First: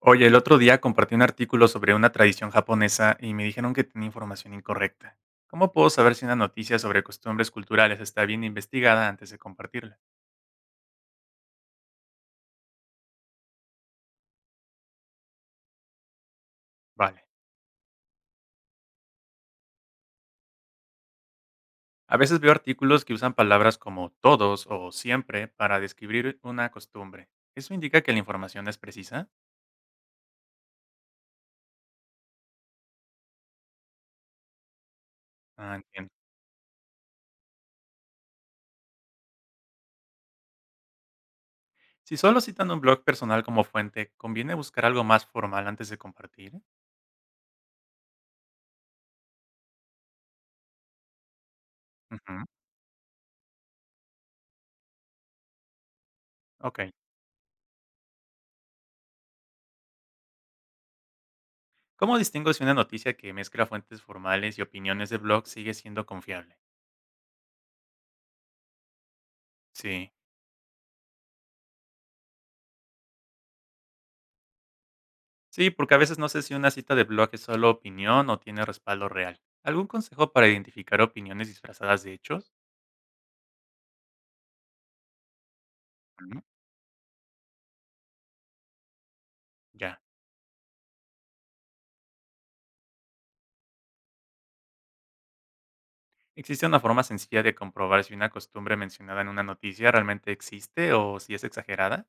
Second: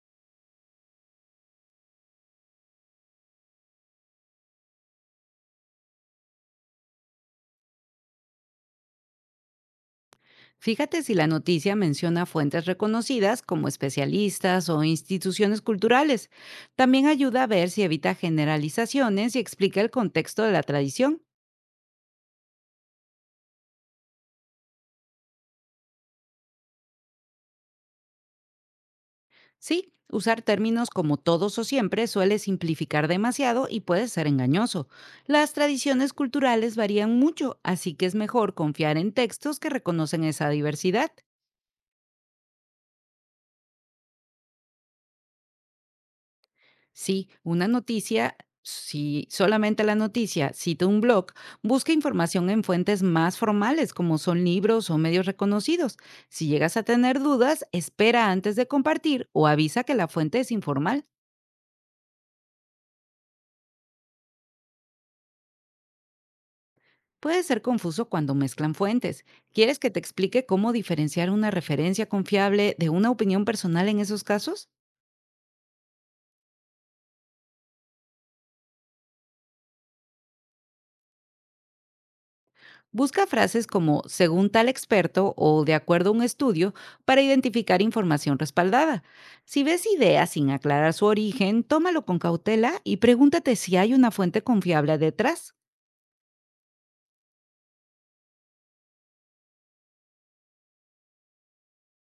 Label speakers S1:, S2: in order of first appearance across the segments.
S1: Oye, el otro día compartí un artículo sobre una tradición japonesa y me dijeron que tenía información incorrecta. ¿Cómo puedo saber si una noticia sobre costumbres culturales está bien investigada antes de compartirla?
S2: Fíjate si la noticia menciona fuentes reconocidas como especialistas o instituciones culturales. También
S1: Vale.
S2: ayuda a ver si evita generalizaciones y explica el contexto de la tradición.
S1: A veces veo artículos que usan palabras como todos o siempre para describir una costumbre. ¿Eso indica que la información es precisa?
S2: Sí, usar términos como todos o siempre suele simplificar demasiado y puede ser engañoso. Las
S1: Ah, entiendo.
S2: tradiciones culturales varían mucho, así que es mejor confiar en textos que reconocen esa diversidad.
S1: Si solo citan un blog personal como fuente, ¿conviene buscar algo más formal antes de compartir?
S2: Sí, una noticia, si solamente la noticia cita un blog, busca
S1: Ujú.
S2: información en fuentes más formales como son libros o medios reconocidos. Si llegas
S1: Ok.
S2: a tener dudas, espera antes de compartir o avisa que la fuente es informal.
S1: ¿Cómo distingo si una noticia que mezcla fuentes formales y opiniones de blog sigue siendo confiable?
S2: Puede ser confuso cuando mezclan fuentes. ¿Quieres que te
S1: Sí,
S2: explique cómo diferenciar una referencia confiable de una opinión personal en esos casos?
S1: sí, porque a veces no sé si una cita de blog es solo opinión o tiene respaldo real. ¿Algún consejo para identificar opiniones disfrazadas de hechos?
S2: Busca frases como según tal experto o de acuerdo a un
S1: Ujú.
S2: estudio para identificar información respaldada. Si ves
S1: Ya.
S2: ideas sin aclarar su origen, tómalo con cautela y pregúntate si hay una fuente confiable detrás.
S1: ¿Existe una forma sencilla de comprobar si una costumbre mencionada en una noticia realmente existe o si es exagerada?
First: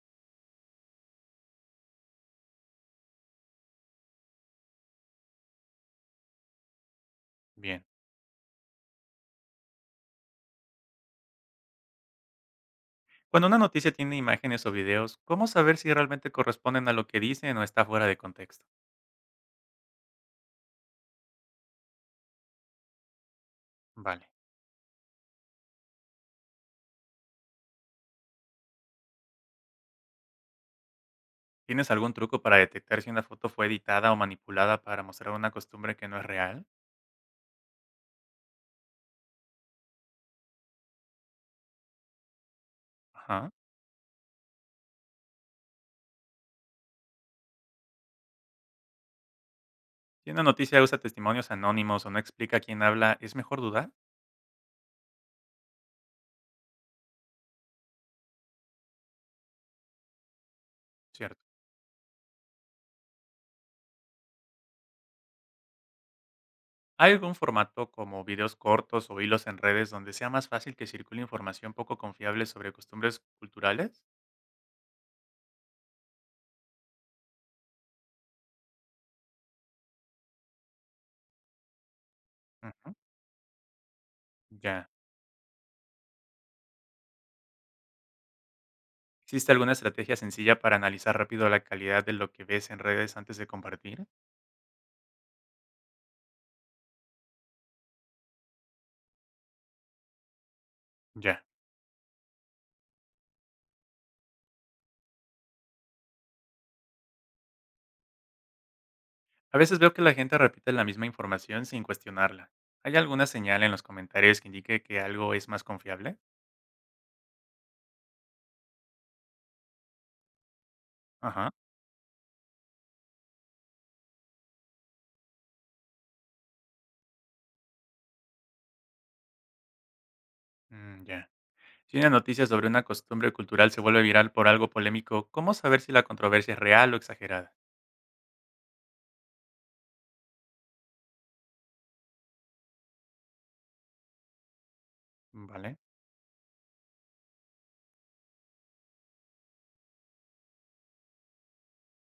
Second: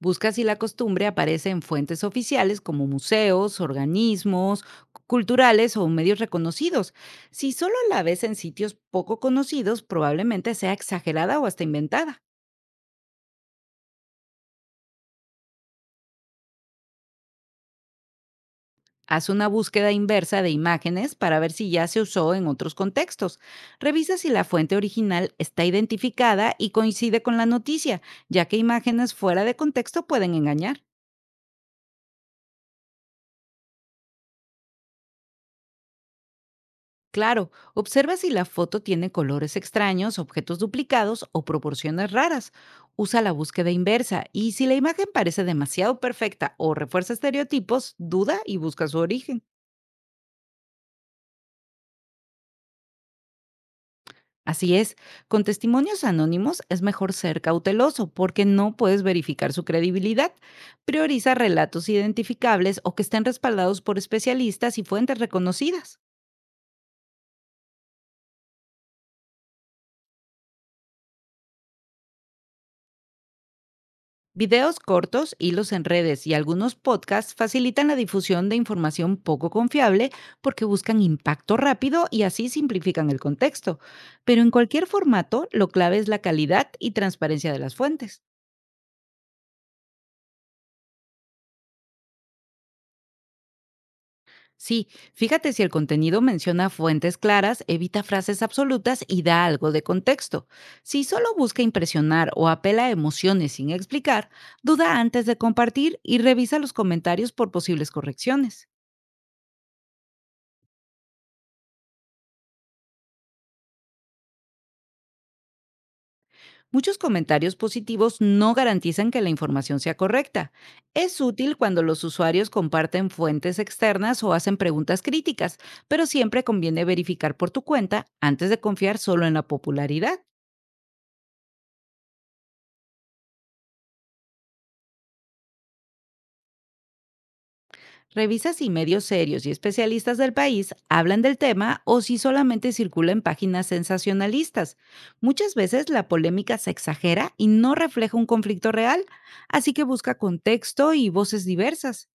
S2: Busca si la costumbre aparece en fuentes oficiales como museos, organismos culturales o medios reconocidos. Si solo
S1: Bien.
S2: la ves en sitios poco conocidos, probablemente sea exagerada o hasta inventada.
S1: Cuando una noticia tiene imágenes o videos, ¿cómo saber si realmente corresponden a lo que dicen o está fuera de contexto?
S2: Haz una búsqueda inversa de imágenes para ver si ya se usó en otros contextos. Revisa si
S1: Vale.
S2: la fuente original está identificada y coincide con la noticia, ya que imágenes fuera de contexto pueden engañar.
S1: ¿Tienes algún truco para detectar si una foto fue editada o manipulada para mostrar una costumbre que no es real?
S2: Claro, observa si la foto tiene colores extraños, objetos duplicados o proporciones raras. Usa la
S1: Ajá.
S2: búsqueda inversa y si la imagen parece demasiado perfecta o refuerza estereotipos, duda y busca su origen.
S1: Si una noticia usa testimonios anónimos o no explica quién habla, ¿es mejor dudar?
S2: Así es, con testimonios anónimos es mejor ser cauteloso porque no puedes verificar su credibilidad. Prioriza
S1: Cierto.
S2: relatos identificables o que estén respaldados por especialistas y fuentes reconocidas.
S1: ¿Hay algún formato como videos cortos o hilos en redes donde sea más fácil que circule información poco confiable sobre costumbres culturales?
S2: Videos cortos, hilos en redes y algunos podcasts facilitan la difusión de información poco confiable porque buscan impacto rápido y así
S1: Ujú.
S2: simplifican el contexto. Pero en cualquier
S1: Ya.
S2: formato, lo clave es la calidad y transparencia de las fuentes.
S1: ¿Existe alguna estrategia sencilla para analizar rápido la calidad de lo que ves en redes antes de compartir?
S2: Sí, fíjate si el contenido menciona fuentes claras, evita frases absolutas y da algo de contexto. Si solo
S1: Ya.
S2: busca impresionar o apela a emociones sin explicar, duda antes de compartir y revisa los comentarios por posibles correcciones.
S1: A veces veo que la gente repite la misma información sin cuestionarla. ¿Hay alguna señal en los comentarios que indique que algo es más confiable?
S2: Muchos comentarios positivos no garantizan que la información sea correcta. Es
S1: Ajá.
S2: útil cuando los usuarios comparten fuentes externas o hacen preguntas críticas, pero siempre conviene verificar por tu cuenta antes de confiar solo en la popularidad.
S1: Mm, ya. Si una noticia sobre una costumbre cultural se vuelve viral por algo polémico, ¿cómo saber si la controversia es real o exagerada?
S2: Revisa si medios serios y especialistas del país hablan del tema o si solamente circula en páginas sensacionalistas. Muchas
S1: ¿Vale?
S2: veces la polémica se exagera y no refleja un conflicto real, así que busca contexto y voces diversas.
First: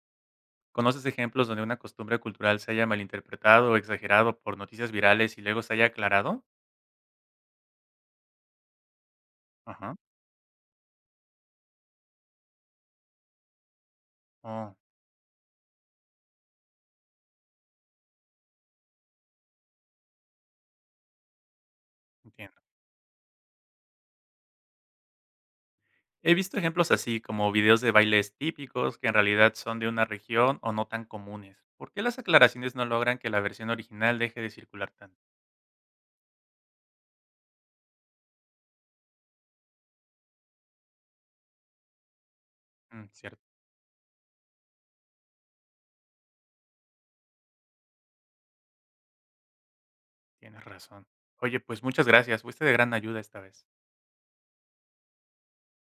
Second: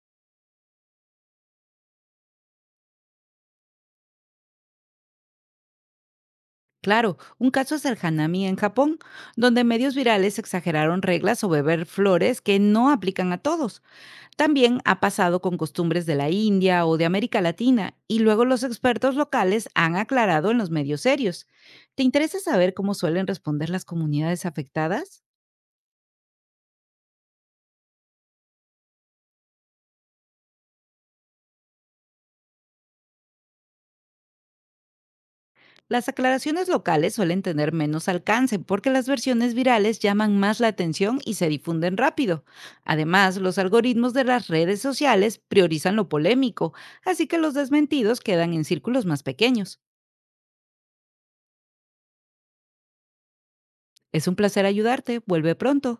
S1: ¿Conoces ejemplos donde una costumbre cultural se haya malinterpretado o exagerado por noticias virales y luego se haya aclarado?
S2: Claro, un caso es el Hanami en Japón, donde medios
S1: Ajá.
S2: virales exageraron reglas o beber flores que no aplican a todos.
S1: Oh,
S2: También ha pasado con costumbres de la India o de América Latina y luego los expertos locales han aclarado en los medios serios. ¿Te interesa
S1: entiendo.
S2: saber cómo suelen responder las comunidades afectadas?
S1: He visto ejemplos así, como videos de bailes típicos que en realidad son de una región o no tan comunes. ¿Por qué las aclaraciones no logran que la versión original deje de circular tanto?
S2: Las aclaraciones locales suelen tener menos alcance porque las versiones virales llaman más la atención y se difunden rápido.
S1: Mm,
S2: Además,
S1: cierto,
S2: los algoritmos de las redes sociales priorizan lo polémico, así que los desmentidos quedan en círculos más pequeños.
S1: tienes razón. Oye, pues muchas gracias. Fuiste de gran ayuda esta vez.
S2: Es un placer ayudarte. Vuelve pronto.